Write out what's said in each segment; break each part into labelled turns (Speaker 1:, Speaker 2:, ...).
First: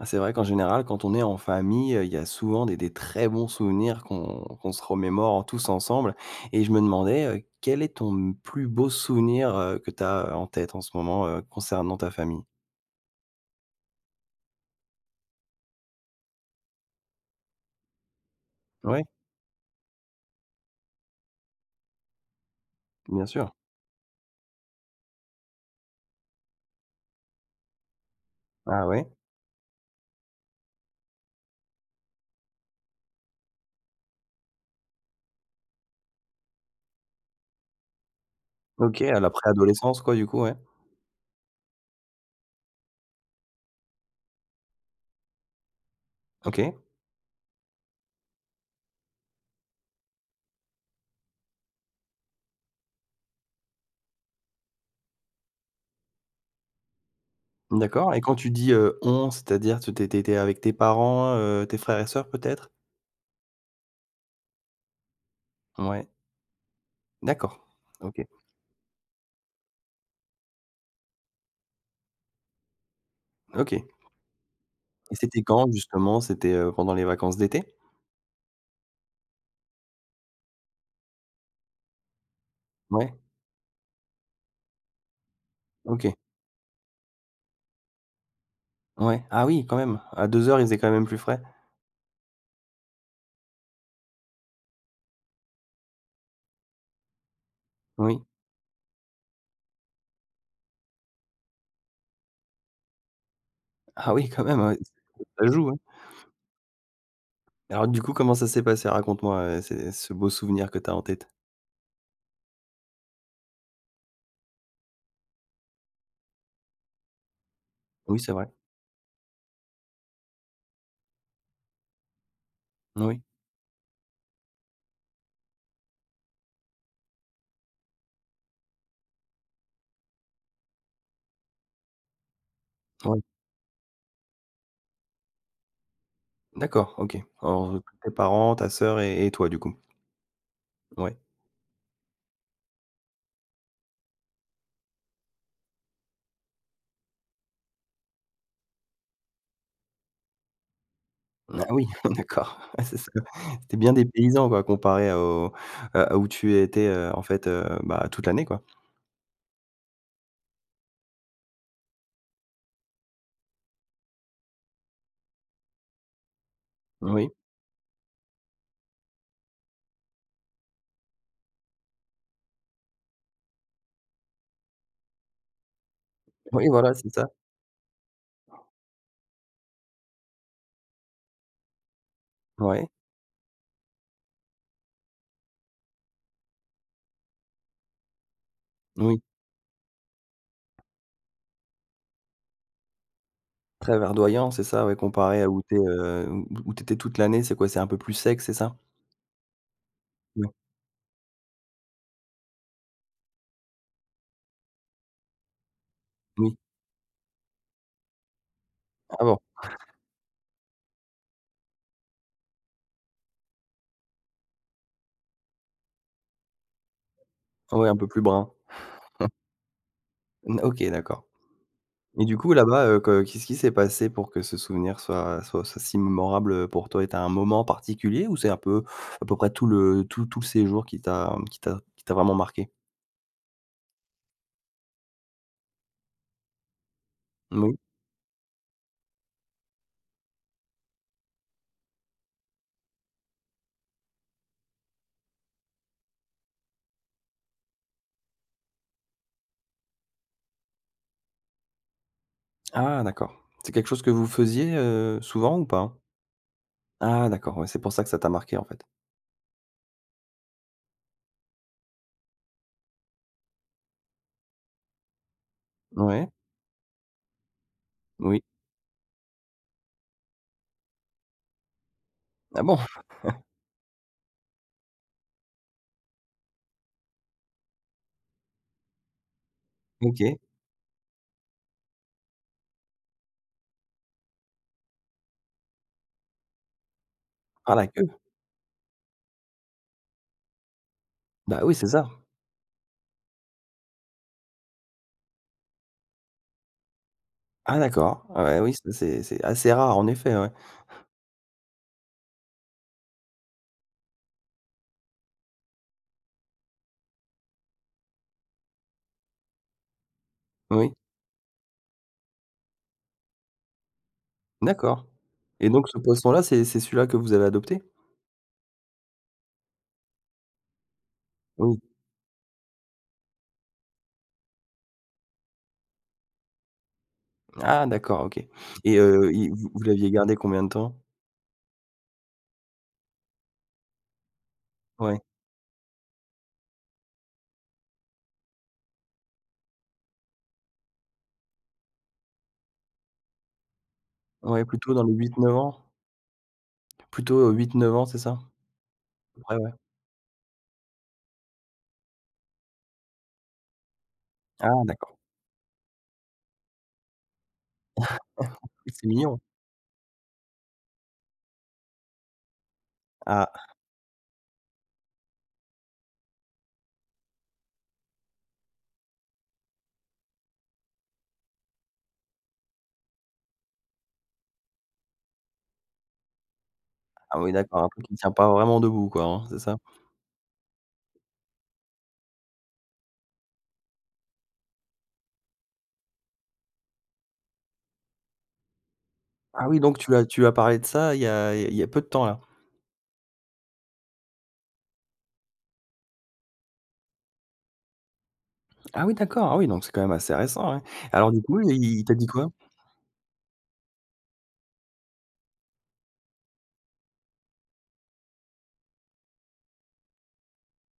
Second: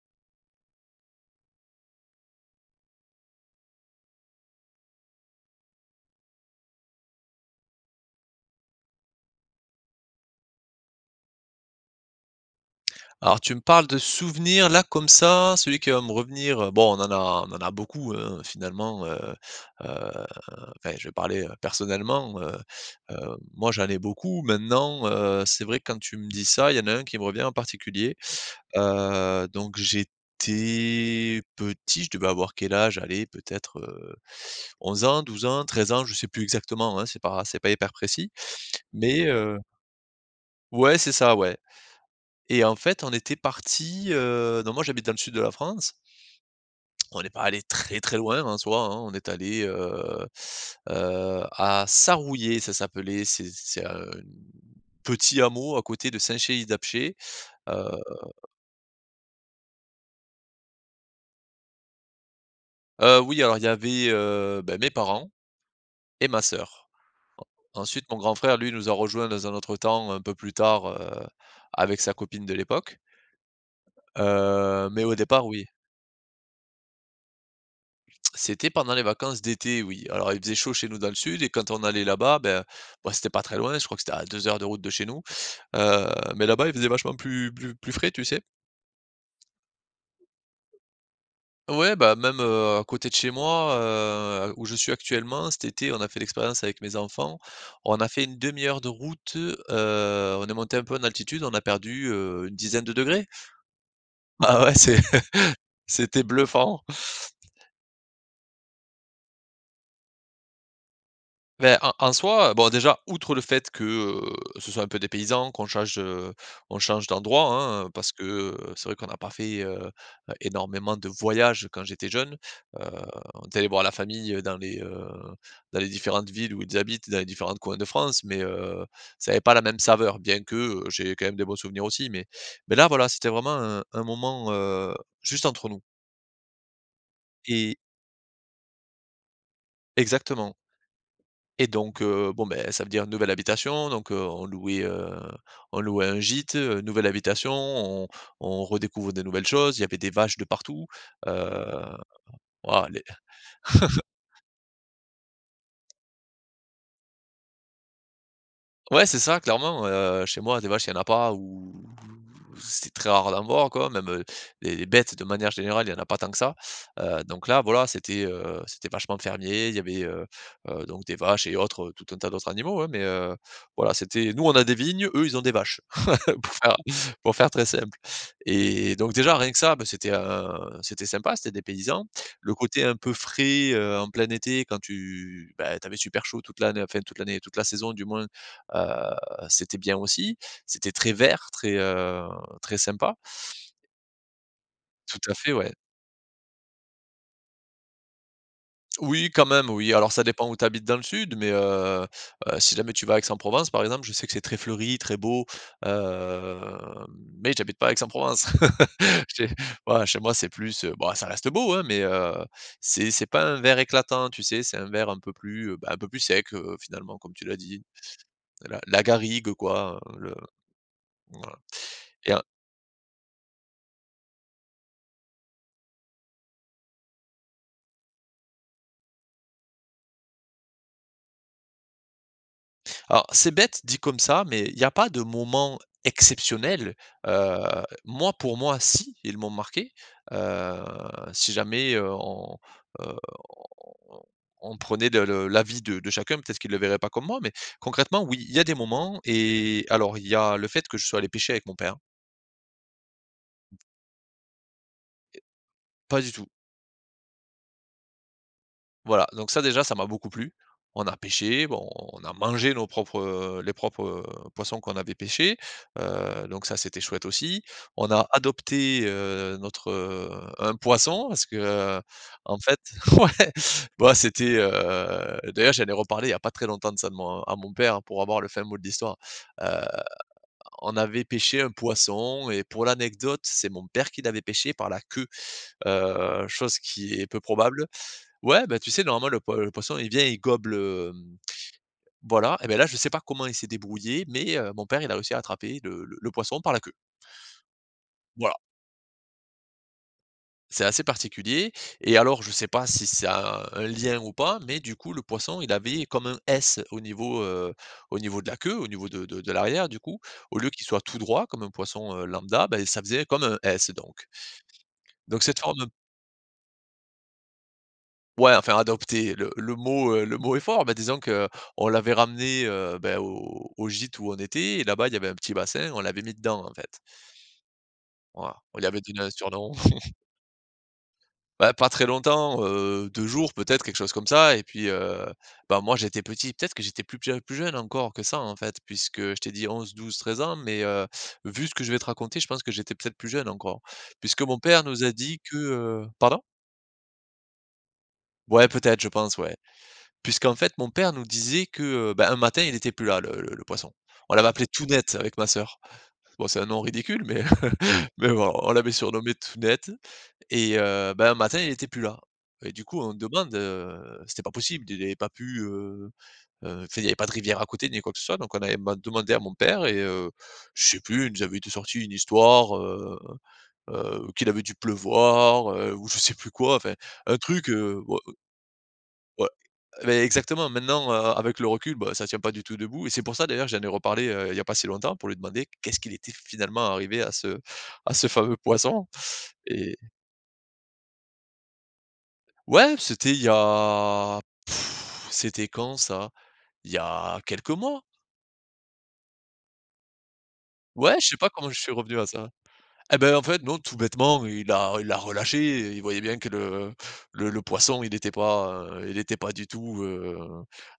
Speaker 1: Bah, c'est vrai qu'en général quand on est en famille, heu, il y a souvent des des très bons souvenirs qu'on qu'on se remémore tous ensemble. Et je me demandais, heu, quel est ton m plus beau souvenir, heu, que tu as en tête en ce moment, heu, concernant ta famille?
Speaker 2: Alors tu me parles de souvenirs là comme ça. Celui qui va me revenir, bon on en a on en a beaucoup, hein,
Speaker 1: Ouais.
Speaker 2: finalement, heu, heu, enfin je vais parler, heu, personnellement, heu.
Speaker 1: Bien
Speaker 2: Heu,
Speaker 1: sûr.
Speaker 2: moi j'en ai beaucoup maintenant, heu, c'est vrai quand tu me dis ça, il y en a 1 qui me revient en particulier.
Speaker 1: Ah ouais.
Speaker 2: Heu, donc j'étais petit je devais avoir quel âge? Allez, peut-être, heu, 11 ans, 12 ans, 13 ans. Je sais plus exactement, hein, c'est pas c'est pas hyper précis
Speaker 1: OK, à
Speaker 2: mais,
Speaker 1: la
Speaker 2: heu
Speaker 1: préadolescence quoi du coup, ouais.
Speaker 2: Ouais. C'est ça, ouais. Et en fait on était parti, heu donc moi j'habite dans le sud de la France.
Speaker 1: OK.
Speaker 2: On n'est pas allé très très loin en soi, hein. On est allé, heu, heu, à Sarouillet ça s'appelait. C'est c'est un petit hameau à côté de Saint-Chély-d'Apcher, heu
Speaker 1: D'accord et quand tu dis, heu, on, c'est-à-dire t t tu étais avec tes parents, heu, tes frères et sœurs peut-être?
Speaker 2: Heu, oui. Alors il y avait, heu, beh, mes parents
Speaker 1: Mouais.
Speaker 2: et ma sœur.
Speaker 1: D'accord,
Speaker 2: En ensuite mon
Speaker 1: OK.
Speaker 2: grand frère lui nous a rejoint dans un autre temps un peu plus tard, heu, avec sa copine de l'époque.
Speaker 1: OK. Et
Speaker 2: Heu, mais au
Speaker 1: c'était
Speaker 2: départ, oui.
Speaker 1: quand justement c'était, heu, pendant les vacances d'été?
Speaker 2: C'était pendant les vacances d'été, oui. Alors, il faisait chaud chez nous dans le sud et quand on allait là-bas. Ben, bah,
Speaker 1: Mouais.
Speaker 2: c'était pas très loin, je crois que c'était à 2 heures de route de chez nous. Heu,
Speaker 1: OK.
Speaker 2: mais là-bas il faisait vachement plus plus plus frais, tu sais?
Speaker 1: Ouais. Ah oui quand même à 2 heures il faisait quand même plus frais!
Speaker 2: Ouais bah même, heu, à côté de chez moi, heu, où je suis actuellement cet été on a fait l'expérience avec mes enfants. On a fait
Speaker 1: Oui.
Speaker 2: 1/2 de route. Heu, on est monté un peu en altitude, on a perdu, heu, une dizaine de degrés.
Speaker 1: Ah oui, quand même
Speaker 2: Ah ouais
Speaker 1: ouais. [unintelligible]
Speaker 2: c'é
Speaker 1: Ça joue, hein!
Speaker 2: c'était bluffant.
Speaker 1: Et alors du coup, comment ça s'est passé? Raconte moi, heu, ces ce beau souvenir que tu as en tête.
Speaker 2: Ben, en en soi bon déjà outre le fait que, heu, ce soit un peu dépaysant qu'on change, heu, on change d'endroit, hein. Parce
Speaker 1: Oui,
Speaker 2: que,
Speaker 1: c'est vrai.
Speaker 2: heu, c'est vrai qu'on a pas fait, heu, heu, énormément de voyages quand j'étais jeune. Heu,
Speaker 1: Oui.
Speaker 2: on était aller voir la famille dans les, heu, dans les différentes villes où ils habitent, dans les différentes coins de France. Mais, heu, ça avait pas la même saveur. Bien que, heu, j'ai quand même des bons souvenirs aussi. Mais mais là voilà
Speaker 1: Ouais.
Speaker 2: c'était vraiment un un moment, heu, juste entre nous.
Speaker 1: D'accord. OK. Alors,
Speaker 2: Et
Speaker 1: heu, que tes parents, ta sœur et et toi du coup.
Speaker 2: Exactement.
Speaker 1: Ouais.
Speaker 2: Et donc, heu, bon, beh, ça veut dire nouvelle habitation donc, heu, on louait, heu, on louait un gîte, heu, nouvelle habitation on on on redécouvre des nouvelles choses. Il y avait des vaches de partout,
Speaker 1: Bah oui
Speaker 2: heu
Speaker 1: d'accord. Ah
Speaker 2: waouh
Speaker 1: c'est
Speaker 2: les
Speaker 1: ça. C'était bien dépaysant quoi comparé au à où tu étais, heu, en fait, heu, bah, toute l'année quoi.
Speaker 2: Ouais c'est ça clairement, heu. Chez moi des vaches il y en a pas ou c'est très rare d'en voir quoi. Même, heu, les les bêtes de manière générale, il y en a pas tant que ça. Heu,
Speaker 1: Oui.
Speaker 2: donc là voilà c'était, heu, c'était vachement fermier il y avait, heu, heu, donc des vaches et autres tout un tas d'autres animaux, hein. Mais, heu, voilà c'était nous on a des vignes eux ils ont des vaches. pour
Speaker 1: Oui,
Speaker 2: faire
Speaker 1: voilà c'est ça.
Speaker 2: pour faire très simple. Et donc déjà rien que ça, bah, c'était un c'était sympa, c'était dépaysant. Le côté
Speaker 1: Ouais.
Speaker 2: un peu frais, heu, en plein été quand tu bah, tu avais super chaud toute l'ann enfin toute l'année, toute la saison du moins, heu,
Speaker 1: Oui.
Speaker 2: c'était bien aussi. C'était très vert, très, heu, très sympa!
Speaker 1: Très verdoyant c'est ça, ouais.
Speaker 2: Tout à
Speaker 1: Comparé à
Speaker 2: fait,
Speaker 1: où tu
Speaker 2: ouais.
Speaker 1: es, heu, où où où tu étais toute l'année. C'est quoi c'est un peu plus sec, c'est ça?
Speaker 2: Oui, quand même, oui. Alors ça
Speaker 1: Oui.
Speaker 2: dépend où tu habites dans le sud mais, heu, heu, si jamais tu vas à Aix-en-Provence par exemple je sais que c'est très fleuri, très beau
Speaker 1: Oui.
Speaker 2: heu, mais j'habite pas à Aix-en-Provence.
Speaker 1: Ah bon.
Speaker 2: J'ai voilà chez moi c'est plus bah, ça reste beau, hein. Mais, heu, c'est c'est pas un vert éclatant, tu sais? C'est un vert un peu plus, heu, bah un peu plus sec, heu, finalement comme tu l'as dit.
Speaker 1: Ouais un peu plus brun.
Speaker 2: La la garrigue quoi, le
Speaker 1: Mmh. OK, d'accord.
Speaker 2: voilà.
Speaker 1: Et
Speaker 2: Et
Speaker 1: du
Speaker 2: en
Speaker 1: coup là-bas, heu, que qu'est-ce qui s'est passé pour que ce souvenir soit soit soit si mémorable, heu, pour toi? Et tu as un moment particulier ou c'est un peu, à peu près tout le tout tout le séjour qui t'a qui t'a qui t'a vraiment marqué?
Speaker 2: Alors c'est bête dit comme ça, mais il y a pas de moment exceptionnel. Heu,
Speaker 1: Moui.
Speaker 2: moi pour moi, si. Ils m'ont marqué. Heu, si jamais, heu, on, heu, on on prenait de l'avis de de chacun peut-être qu'il le verrait pas comme moi. Mais concrètement, oui. Il y a des moments. Et alors il y a le fait que je sois allé pêcher avec mon père.
Speaker 1: Ah d'accord. C'est quelque chose que vous faisiez, heu, souvent ou pas?
Speaker 2: Pas du tout.
Speaker 1: Ah d'accord, ouais c'est pour ça que ça t'a marqué en fait.
Speaker 2: Voilà. Donc ça déjà ça m'a beaucoup plu. On a pêché, bon on a mangé nos propres, heu les propres, heu, poissons qu'on avait pêchés.
Speaker 1: Ouais.
Speaker 2: Heu, donc ça c'était chouette aussi. On a
Speaker 1: Oui.
Speaker 2: adopté, heu, notre, heu un poisson parce que, heu, en
Speaker 1: Ah bon.
Speaker 2: fait ouais bah, c'était, heu d'ailleurs j'en ai reparlé il y a pas très longtemps de ça, de mon à mon père pour avoir le fin mot de l'histoire. Heu,
Speaker 1: OK.
Speaker 2: on avait pêché un poisson et pour l'anecdote c'est mon père qui l'avait pêché par la queue. Heu, chose qui est peu
Speaker 1: Par la
Speaker 2: probable
Speaker 1: queue?
Speaker 2: ouais, bah, tu sais normalement le poi le poisson il vient il gobe le, hum
Speaker 1: Bah oui, c'est ça.
Speaker 2: voilà. Et ben là je sais pas comment il s'est débrouillé, mais, heu, mon père il a réussi à attraper le le le poisson par la queue.
Speaker 1: Ah d'accord. Ah
Speaker 2: Voilà.
Speaker 1: ben oui, ça c'est c'est c'est assez rare en effet, ouais.
Speaker 2: C'est assez particulier et alors je sais pas si ça a un lien ou pas. Mais du coup le poisson il avait comme un S au niveau, heu, au niveau de la queue, au niveau de de de l'arrière du coup. Au lieu qu'il
Speaker 1: Oui.
Speaker 2: soit tout droit comme un poisson, heu, lambda. Ben ça faisait comme un S donc.
Speaker 1: D'accord.
Speaker 2: Donc cette
Speaker 1: Et
Speaker 2: forme
Speaker 1: donc ce poisson là, c'est c'est celui-là que vous avez adopté?
Speaker 2: Ouais. Enfin, adopter le le mot, heu, le mot est fort. Mais disons
Speaker 1: Oui.
Speaker 2: qu'on l'avait ramené, heu, beh, au au gîte où on était. Et là-bas il y avait un petit bassin, on l'avait mis dedans en fait.
Speaker 1: Ah, d'accord OK.
Speaker 2: Voilà, on lui
Speaker 1: Et,
Speaker 2: avait donné
Speaker 1: heu,
Speaker 2: un
Speaker 1: il vous
Speaker 2: surnom.
Speaker 1: vous l'aviez gardé combien de temps?
Speaker 2: Bah pas très longtemps, heu, 2 jours peut-être quelque chose comme ça. Et puis,
Speaker 1: Ouais.
Speaker 2: heu, bah, moi j'étais petit peut-être que j'étais plus p plus jeune encore que ça en fait puisque je t'ai dit 11-12-13 ans. Mais, heu, vu ce que je vais te raconter je pense que j'étais peut-être plus jeune encore. Puisque mon
Speaker 1: Ouais
Speaker 2: père
Speaker 1: plutôt dans
Speaker 2: nous a
Speaker 1: les
Speaker 2: dit
Speaker 1: 8-9
Speaker 2: que,
Speaker 1: ans?
Speaker 2: heu pardon?
Speaker 1: Plutôt, heu, 8-9 ans, c'est ça? A
Speaker 2: Ouais. Peut-être, je pense.
Speaker 1: peu
Speaker 2: Ouais.
Speaker 1: près ouais.
Speaker 2: Puisqu'en fait mon père nous disait que, heu, bah, un matin il était plus là le le le poisson. On l'avait appelé
Speaker 1: Ah,
Speaker 2: Tounette
Speaker 1: d'accord.
Speaker 2: avec ma sœur. Bon, c'est un nom ridicule mais, heu, mais bon on
Speaker 1: Oui.
Speaker 2: l'avait
Speaker 1: C'est
Speaker 2: surnommé
Speaker 1: mignon.
Speaker 2: Tounette. Et, heu, ben un matin il était plus là. Et du coup on demande,
Speaker 1: Ah.
Speaker 2: heu c'était pas possible, d il avait pas pu, heu, heu, enfin y avait pas de rivières à côté ni quoi que ce soit. Donc on avait man demandé à mon père et, heu, je sais plus il nous avait été sorti une histoire. Heu, heu, qu'il avait dû pleuvoir, heu, ou je sais plus quoi enfin un
Speaker 1: Ah oui,
Speaker 2: truc,
Speaker 1: d'accord. Un
Speaker 2: heu
Speaker 1: truc qui ne tient pas vraiment debout quoi, hein,
Speaker 2: Ouais.
Speaker 1: c'est ça?
Speaker 2: Et, beh, exactement maintenant, heu, avec le recul, bah, ça tient pas du tout debout. Et c'est pour ça d'ailleurs que j'en ai reparlé, heu, il y a pas si longtemps. Pour lui demander qu'est-ce qu'il était finalement arrivé à ce à ce fameux poisson
Speaker 1: Ah oui,
Speaker 2: et
Speaker 1: donc tu as tu as parlé de ça il y a il y il y a peu de temps là?
Speaker 2: Ouais, c'était il y a c'était quand ça? Il y a quelques mois.
Speaker 1: Ah oui, d'accord. Ah oui donc c'est quand même assez récent, ouais.
Speaker 2: Ouais, je
Speaker 1: Alors
Speaker 2: sais
Speaker 1: du
Speaker 2: pas
Speaker 1: coup
Speaker 2: comment je
Speaker 1: il
Speaker 2: suis
Speaker 1: il t'a
Speaker 2: revenu à
Speaker 1: dit quoi?
Speaker 2: ça. Et ben en fait non tout bêtement il l'a il l'a relâché. Il voyait bien que le le le poisson il était pas, heu, il était pas du tout, heu,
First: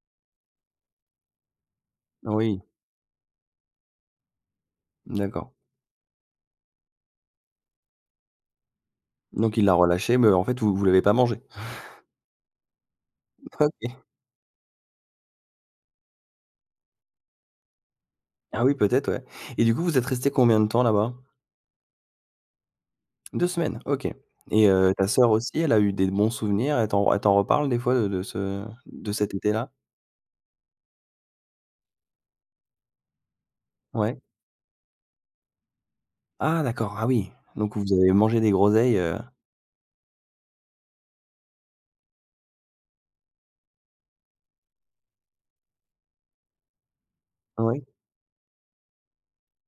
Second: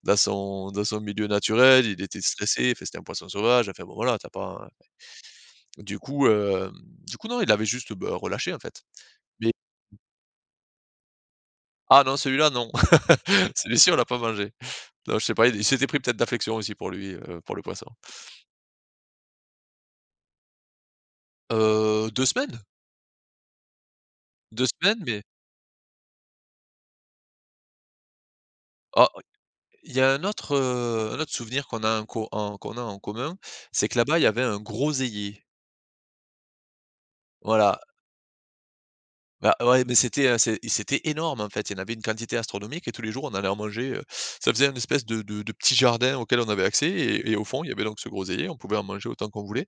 Speaker 2: dans son dans son milieu naturel. Il était
Speaker 1: Oui.
Speaker 2: stressé, enfin c'était un poisson sauvage. Enfin bon voilà tu as pas
Speaker 1: D'accord.
Speaker 2: du coup, hem du coup non il avait juste, bah, relâché en fait, mais
Speaker 1: Donc il l'a relâché, mais en fait vous vous l'avez pas mangé?
Speaker 2: Ah non, celui-là, non. Celui-ci
Speaker 1: OK.
Speaker 2: on l'a pas mangé. Non, je sais pas il il s'était pris peut-être d'affection aussi pour lui, heu, pour le poisson.
Speaker 1: Ah oui, peut-être, ouais. Et du coup vous êtes restés combien de temps là-bas?
Speaker 2: Heu, 2 semaines.
Speaker 1: 2 semaines, OK.
Speaker 2: 2
Speaker 1: Et, heu,
Speaker 2: semaines,
Speaker 1: ta
Speaker 2: mais
Speaker 1: sœur aussi elle a eu des bons souvenirs, elle t'en elle t'en reparle des fois, heu, de de ce
Speaker 2: Oh.
Speaker 1: de cet été là?
Speaker 2: Il y a un autre, heu, un autre souvenir qu'on a en co en qu'on a en commun. C'est que
Speaker 1: Ouais.
Speaker 2: là-bas il y avait un groseillier.
Speaker 1: Ah d'accord, ah oui. Donc
Speaker 2: Voilà.
Speaker 1: vous avez mangé des groseilles, heu.
Speaker 2: Bah. Ouais. Mais c'était un, c'é c'était énorme en fait. Il y en avait une quantité astronomique et tous les jours on allait en manger, heu, ça faisait un espèce de de de petit jardin auquel on avait accès. Et et au fond il y avait
Speaker 1: Oui.
Speaker 2: donc ce groseillier, on pouvait en manger autant qu'on voulait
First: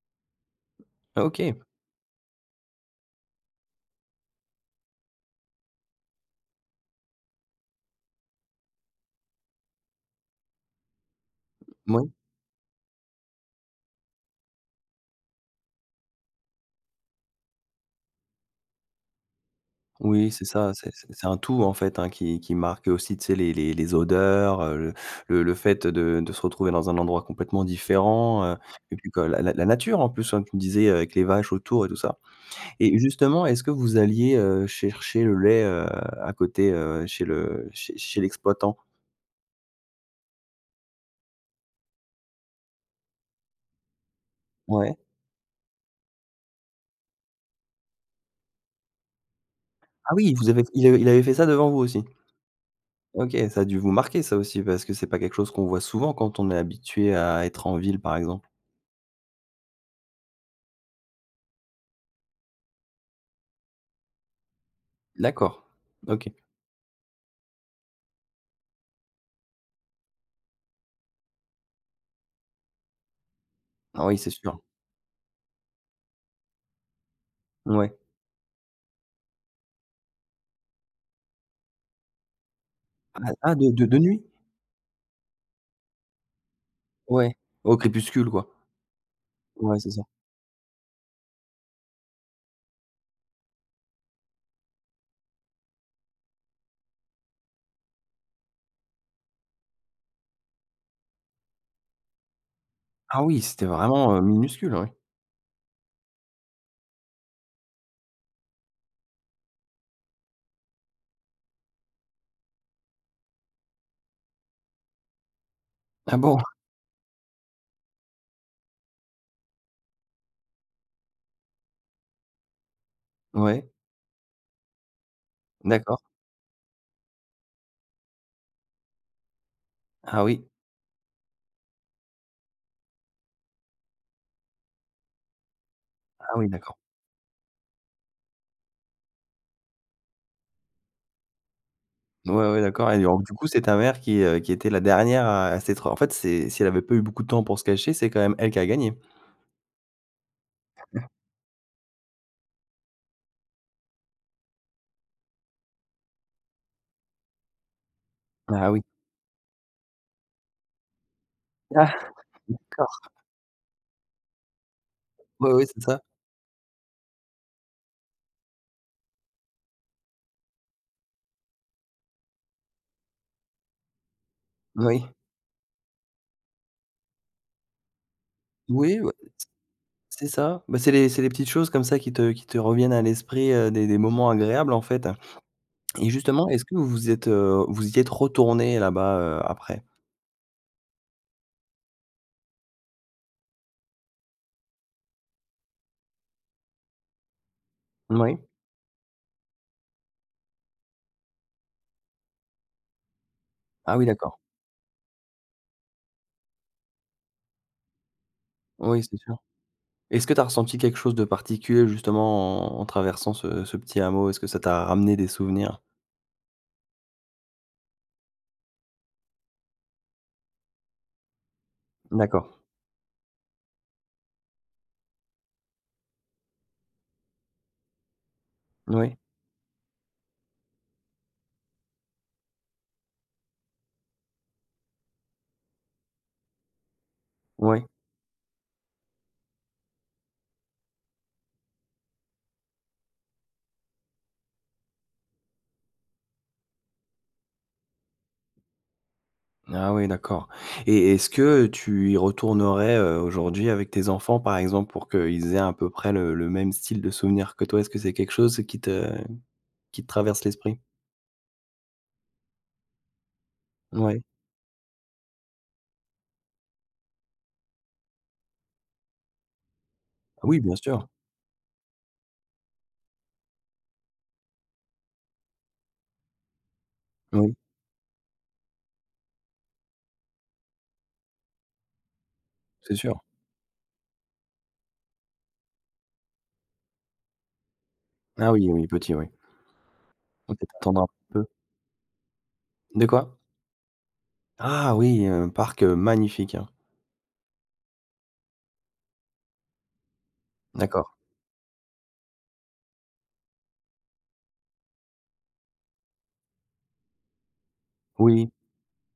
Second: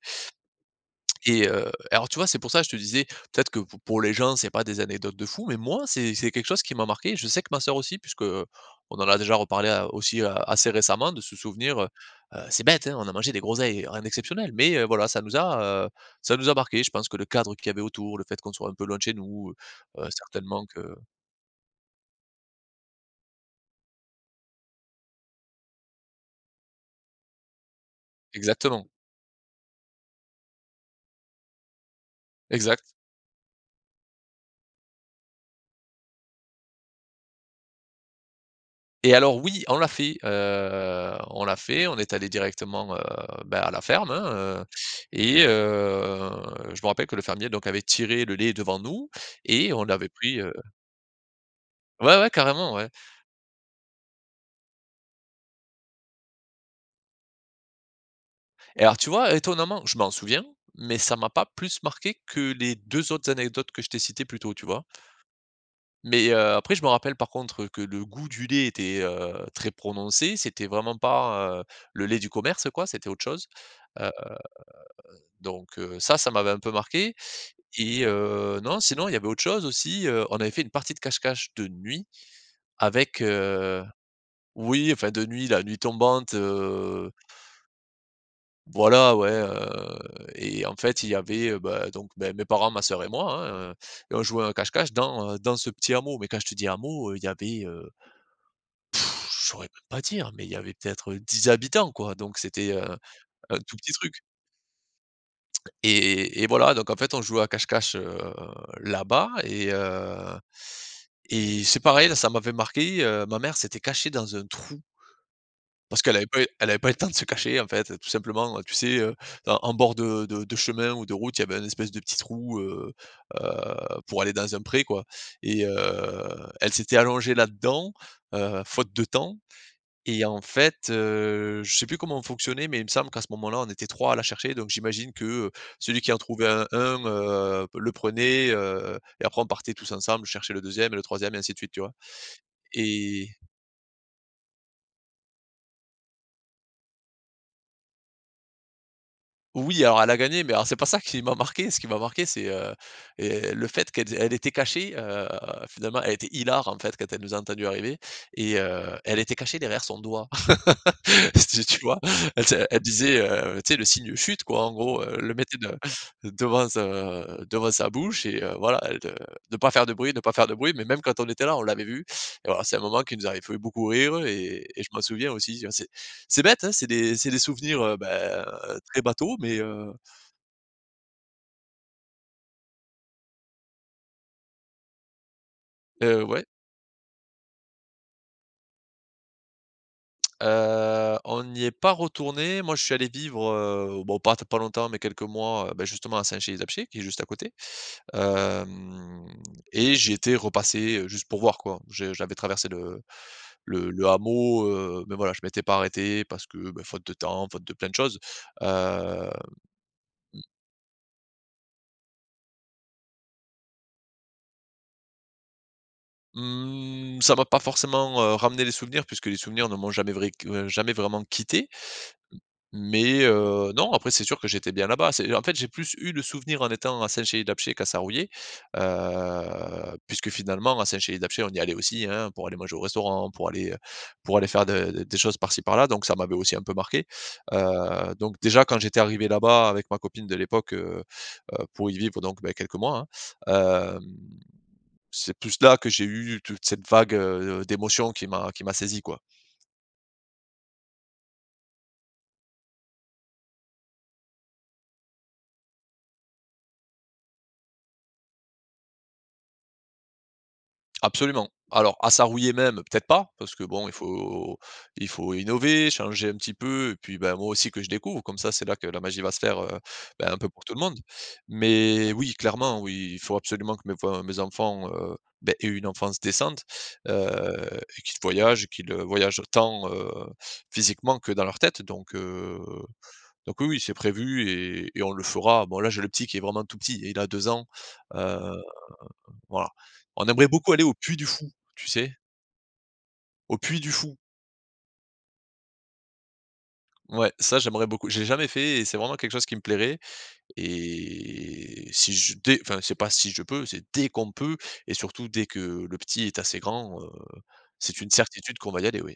Speaker 2: et,
Speaker 1: OK.
Speaker 2: heu et alors tu vois c'est pour ça je te disais. Peut-être que p pour les gens c'est pas des anecdotes de fou. Mais moi c'est c'est quelque chose qui m'a marqué. Je sais que ma sœur aussi puisque, heu, on en a déjà reparlé a aussi, heu, assez récemment de ce souvenir, heu.
Speaker 1: Moui.
Speaker 2: Heu, c'est bête hein, on a mangé des groseilles, rien d'exceptionnel. Mais, heu, voilà ça nous a, heu, ça nous a marqué. Je pense que le cadre qu'il y avait autour, le fait qu'on soit un peu loin de chez nous, heu, heu,
Speaker 1: Oui, c'est
Speaker 2: certainement
Speaker 1: ça,
Speaker 2: que
Speaker 1: c'est c'est c'est un tout en fait, hein qui qui marque. Aussi tu sais les les les odeurs, heu, le le le fait, heu, de de se retrouver dans un endroit complètement différent, heu.
Speaker 2: Exactement.
Speaker 1: Et puis quand la la la nature en plus. Comme tu me disais avec les vaches autour et tout ça.
Speaker 2: Exact.
Speaker 1: Et justement est-ce que vous alliez, heu, chercher le lait, heu, à côté, heu, chez le chez chez l'exploitant?
Speaker 2: Et alors, oui. On l'a fait, heu, on l'a fait, on est allé directement, heu, ben à la ferme, hein, heu.
Speaker 1: Ouais.
Speaker 2: Et heu, je me rappelle que le fermier donc avait tiré le lait devant nous et on l'avait
Speaker 1: Ah oui,
Speaker 2: pris,
Speaker 1: vous
Speaker 2: heu
Speaker 1: avez il avait il avait fait ça devant vous aussi?
Speaker 2: Ouais ouais. Carrément, ouais.
Speaker 1: OK ça a dû vous marquer ça aussi parce que c'est pas quelque chose qu'on voit souvent quand on est habitué à être en ville par exemple?
Speaker 2: Et alors tu vois étonnamment, je m'en souviens. Mais ça m'a pas plus marqué que les 2 autres anecdotes que je t'ai citées plus tôt tu vois?
Speaker 1: D'accord,
Speaker 2: Mais,
Speaker 1: OK.
Speaker 2: heu, après je me rappelle par contre que le goût du lait était, heu, très prononcé. C'était vraiment pas, heu, le lait du commerce quoi, c'était autre chose.
Speaker 1: Ah
Speaker 2: Heu,
Speaker 1: oui, c'est sûr.
Speaker 2: donc, heu, ça, ça m'avait un peu marqué.
Speaker 1: Mouais.
Speaker 2: Et heu, non sinon il y avait autre chose aussi, heu. On avait fait une partie de cache-cache de nuit
Speaker 1: Ah,
Speaker 2: avec,
Speaker 1: bah ah, de
Speaker 2: heu
Speaker 1: de de nuit?
Speaker 2: oui enfin de nuit, la nuit tombante, heu
Speaker 1: Ouais, au crépuscule quoi.
Speaker 2: Voilà, ouais,
Speaker 1: Ouais, c'est
Speaker 2: heu.
Speaker 1: ça.
Speaker 2: Et en fait il y avait, heu, bah, donc, beh, mes parents ma sœur et moi, hein, heu. Et on jouait un cache-cache dans, heu, dans ce petit hameau, mais quand je te dis hameau, heu, il y avait, heu je saurais même pas dire, mais il y avait peut-être, heu, 10 habitants quoi. Donc c'était, heu,
Speaker 1: Ah oui,
Speaker 2: un
Speaker 1: c'était
Speaker 2: tout petit
Speaker 1: vraiment,
Speaker 2: truc.
Speaker 1: heu, minuscule, oui!
Speaker 2: Et et voilà donc en fait on jouait à cache-cache, heu, là-bas. Et, heu et c'est pareil, là ça m'avait marqué, heu, ma mère s'était cachée dans un trou parce
Speaker 1: Ah
Speaker 2: qu'elle avait
Speaker 1: bon.
Speaker 2: pas eu elle avait pas eu le temps de se cacher en fait tout simplement. Heu, tu sais, heu, en en bord de de de chemin ou de route il y avait un espèce de petit trou, heu, heu,
Speaker 1: Ouais.
Speaker 2: pour aller dans un pré quoi. Et heu,
Speaker 1: D'accord.
Speaker 2: elle s'était allongée là-dedans, heu, faute de temps.
Speaker 1: Ah
Speaker 2: Et en
Speaker 1: oui?
Speaker 2: fait, heu, je sais plus comment on fonctionnait mais il me semble qu'à ce moment-là on était 3 à la chercher donc j'imagine que, heu, celui qui en
Speaker 1: Ah
Speaker 2: trouvait
Speaker 1: oui,
Speaker 2: un
Speaker 1: d'accord.
Speaker 2: un, heu, le prenait, heu, et après on partait tous ensemble chercher le 2ème et le 3ème et ainsi de suite tu vois
Speaker 1: Ouais, ouais, d'accord. Et alors donc
Speaker 2: et
Speaker 1: du coup c'est ta mère qui, heu, qui était la dernière à à s'être en fait c'est, si elle avait pas eu beaucoup de temps pour se cacher, c'est quand même elle qui a gagné.
Speaker 2: Oui, alors elle a gagné. Mais alors c'est pas ça
Speaker 1: [unintelligible]
Speaker 2: qui m'a marqué. Ce qui m'a marqué, c'est, heu et le fait qu'elle ét elle était cachée, heu, finalement elle était hilare en fait quand elle nous a entendus arriver. Et,
Speaker 1: Ah oui.
Speaker 2: heu, elle était cachée derrière son doigt c'était tu vois? Elle se elle
Speaker 1: D'accord.
Speaker 2: disait, heu, tu sais le signe chut quoi en gros, heu. Elle le
Speaker 1: Ouais,
Speaker 2: mettait
Speaker 1: ouais.
Speaker 2: de
Speaker 1: C'est ça.
Speaker 2: devant sa devant sa bouche. Et, heu, voilà de de pas faire de bruit, ne pas faire de bruit. Mais même quand on était là on l'avait vue. Et alors c'est un moment qui nous avait fait beaucoup rire et et je m'en
Speaker 1: Oui.
Speaker 2: souviens aussi. Tu vois, c'est c'est bête, hein. C'est des c'est des souvenirs, heu, bah, heu,
Speaker 1: Oui,
Speaker 2: très
Speaker 1: ouais.
Speaker 2: bateau, mais heu
Speaker 1: C'est ça. Bah c'est les c'est les petites choses comme ça qui te qui te reviennent à l'esprit, heu, des des moments agréables en fait. Et
Speaker 2: Heu, ouais.
Speaker 1: justement, est-ce que vous êtes, heu vous y êtes retournés là-bas, heu, après?
Speaker 2: Heu, on y est pas retourné. Moi je suis allé vivre, heu, bon pas t pas longtemps mais quelques mois. Heu, beh, justement à Saint-Chély-d'Apcher qui est juste à côté.
Speaker 1: Moui.
Speaker 2: Hem, et j'y étais repassé, heu, juste pour voir quoi. Je j'avais traversé le le
Speaker 1: Ah oui,
Speaker 2: le
Speaker 1: d'accord.
Speaker 2: hameau, heu. Mais voilà je m'étais pas arrêté parce que, bah, faute de temps, faute de plein de choses.
Speaker 1: Oui, c'est
Speaker 2: Hem
Speaker 1: sûr. Est-ce que tu as ressenti quelque chose de particulier justement en en traversant ce ce petit hameau? Est-ce que ça t'a ramené des souvenirs?
Speaker 2: Mmh ça m'a pas forcément, heu, ramené les souvenirs puisque les souvenirs ne m'ont jamais vrai que jamais vraiment quitté.
Speaker 1: D'accord.
Speaker 2: M mais heu, non après c'est sûr que j'étais bien là-bas, c'est en fait, j'ai plus eu le souvenir en étant à Saint-Chély-d'Apcher qu'à Sarrouillet
Speaker 1: Oui.
Speaker 2: heu puisque, finalement, à Saint-Chély-d'Apcher on y allait aussi hein, pour aller manger au restaurant, pour aller, heu, pour aller faire de des choses par-ci par-là donc ça m'avait aussi un peu marqué.
Speaker 1: Oui.
Speaker 2: Heu, donc déjà quand j'étais arrivé là-bas, avec ma copine de l'époque, heu heu, pour y vivre donc, beh, quelques mois hein, hem c'est plus là, que j'ai eu toute cette vague, heu, d'émotion qui m'a qui m'a saisi quoi.
Speaker 1: Ah oui, d'accord. Et, est-ce que tu y retournerais, heu, aujourd'hui avec tes enfants, par exemple, pour qu'ils aient à peu près le le même style de souvenirs que toi? Est-ce que c'est quelque chose qui te qui te traverse l'esprit?
Speaker 2: Absolument. Alors à Sarrouillet même peut-être pas, parce que bon il
Speaker 1: Ouais.
Speaker 2: faut il faut innover, changer un petit peu et puis ben moi aussi que je découvre, comme ça c'est là que la magie va se faire, heu, ben, un
Speaker 1: Ah,
Speaker 2: peu
Speaker 1: oui,
Speaker 2: pour tout
Speaker 1: bien
Speaker 2: le monde.
Speaker 1: sûr!
Speaker 2: Mais oui clairement oui, il faut absolument que mes enfin mes enfants, heu, beh, aient une enfance décente,
Speaker 1: Oui.
Speaker 2: heu, et qu'ils voyagent. Qu'ils voyagent tant, heu, physiquement, que dans leur tête donc, heu,
Speaker 1: C'est sûr.
Speaker 2: donc oui-oui c'est prévu et, et on le fera. Bon là j'ai le petit qui est vraiment tout petit. Il a 2 ans, heu,
Speaker 1: Ah oui, oui, petit, oui.
Speaker 2: voilà. On aimerait beaucoup
Speaker 1: Peut-être
Speaker 2: aller au
Speaker 1: attendre un
Speaker 2: Puy du Fou
Speaker 1: peu.
Speaker 2: tu sais?
Speaker 1: De quoi?
Speaker 2: Au Puy du Fou.
Speaker 1: Ah oui, heu, parc, heu, magnifique hein.
Speaker 2: Ouais ça j'aimerais beaucoup. J'ai jamais fait et c'est vraiment quelque chose qui me plairait.
Speaker 1: D'accord.
Speaker 2: Et si je dès enfin c'est pas si je peux c'est, dès qu'on peut, et surtout dès que le petit est assez grand, heu, c'est une
Speaker 1: Oui.
Speaker 2: certitude qu'on va y aller oui.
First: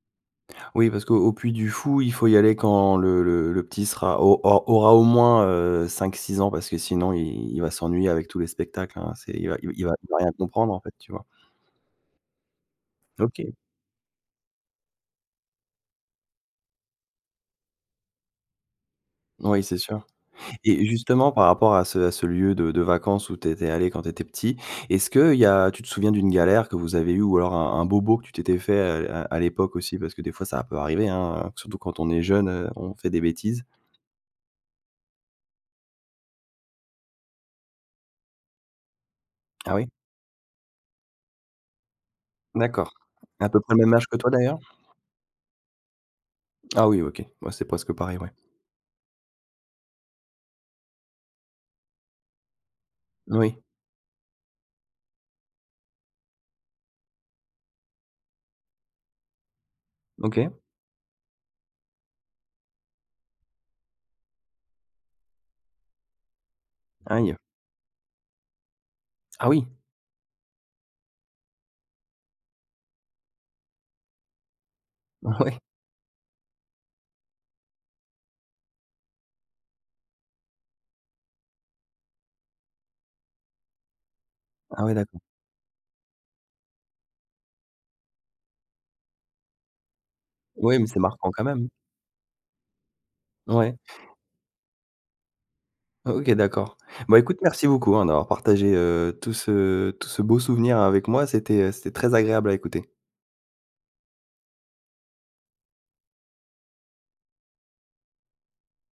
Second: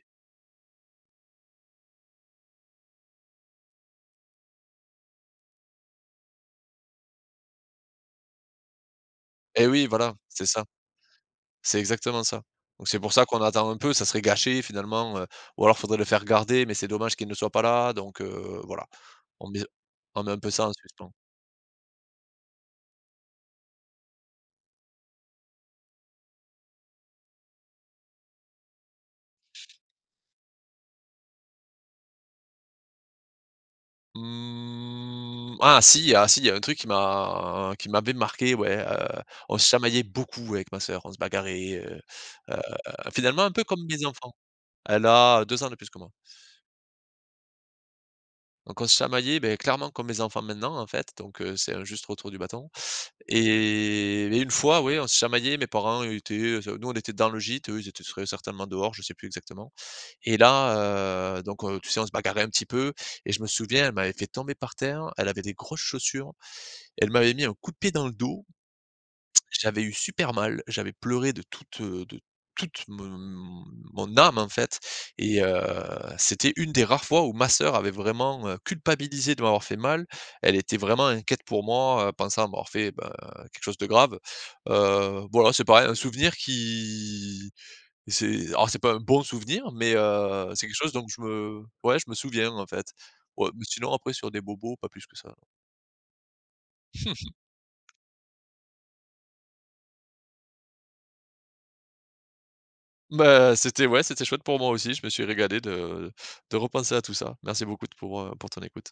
Speaker 1: Oui, parce qu'au Puy du Fou, il faut y aller quand le le le petit sera au au aura, au moins, heu, 5-6 ans parce que sinon il il va s'ennuyer avec tous les spectacles hein, c'est il va
Speaker 2: Et
Speaker 1: il
Speaker 2: oui
Speaker 1: va il
Speaker 2: voilà,
Speaker 1: va rien
Speaker 2: c'est ça.
Speaker 1: comprendre, en fait, tu vois?
Speaker 2: C'est exactement ça. Donc c'est pour ça qu'on
Speaker 1: OK.
Speaker 2: attend un peu, ça serait gâché finalement, heu, ou alors faudrait le faire garder, mais c'est dommage qu'il ne soit pas là, donc heu, voilà. On met
Speaker 1: Oui c'est sûr.
Speaker 2: on met un peu ça en
Speaker 1: Et,
Speaker 2: suspens.
Speaker 1: justement, par rapport à ce à ce lieu de de vacances où tu étais allé quand tu étais petit. Est-ce qu'il y a, tu te souviens d'une galère que vous avez eu ou alors un un bobo que tu t'étais fait à à à l'époque aussi? Parce que des fois ça peut arriver hein, surtout quand on est jeune, heu, on fait des bêtises.
Speaker 2: Mmh ah si, ah si! Il y a un truc qui m'a qui m'avait marqué ouais, heu. On se
Speaker 1: Ah oui?
Speaker 2: chamaillait beaucoup avec ma soeur, on se bagarrait, heu heu,
Speaker 1: D'accord.
Speaker 2: finalement
Speaker 1: À
Speaker 2: un
Speaker 1: peu
Speaker 2: peu
Speaker 1: près le
Speaker 2: comme
Speaker 1: même
Speaker 2: mes
Speaker 1: âge que toi
Speaker 2: enfants.
Speaker 1: d'ailleurs?
Speaker 2: Elle a 2 ans de plus que moi.
Speaker 1: Ah oui OK, ouais c'est presque pareil ouais.
Speaker 2: Donc on se chamaillait, beh clairement comme mes enfants maintenant en fait, donc heu, c'est un juste retour du bâton.
Speaker 1: Oui.
Speaker 2: Et beh, une fois ouais, on se chamaillait mes parents étaient, nous on était dans le gîte eux ils étaient très certainement dehors, je sais plus exactement. Et
Speaker 1: OK.
Speaker 2: là heu, donc heu, tu sais, on se bagarrait un petit peu et je me souviens, elle m'avait fait tomber par terre. Elle avait des grosses chaussures, elle m'avait
Speaker 1: Aie!
Speaker 2: mis un coup de pied dans le dos,
Speaker 1: Ah oui!
Speaker 2: j'avais eu super mal. J'avais pleuré de toute, heu, de toute m mon âme en fait
Speaker 1: Ah
Speaker 2: et
Speaker 1: ouais.
Speaker 2: heu, c'était une des rares fois où ma soeur avait vraiment, heu, culpabilisé de m'avoir fait mal, elle était vraiment inquiète pour moi, heu, pensant m'avoir fait, beh, quelque chose de grave.
Speaker 1: Ah ouais d'accord.
Speaker 2: Heu, voilà, c'est pareil, un souvenir qui, c'est alors c'est pas un bon souvenir, mais, heu, c'est quelque
Speaker 1: Oui, mais
Speaker 2: chose
Speaker 1: c'est
Speaker 2: dont je
Speaker 1: marquant quand
Speaker 2: me,
Speaker 1: même.
Speaker 2: ouais je me souviens en fait, ouais mais
Speaker 1: Ouais.
Speaker 2: sinon après sur des bobos, pas plus que ça non.
Speaker 1: O OK d'accord. Bon
Speaker 2: Mmh mh.
Speaker 1: écoute merci beaucoup hein, d'avoir partagé, heu, tout ce tout ce beau souvenir avec moi, c'était, heu, c'était très agréable à écouter.
Speaker 2: Beh c'était ouais, c'était chouette pour moi aussi. Je me suis régalé de de repenser à tout ça. Merci beaucoup d pour, heu, pour ton écoute.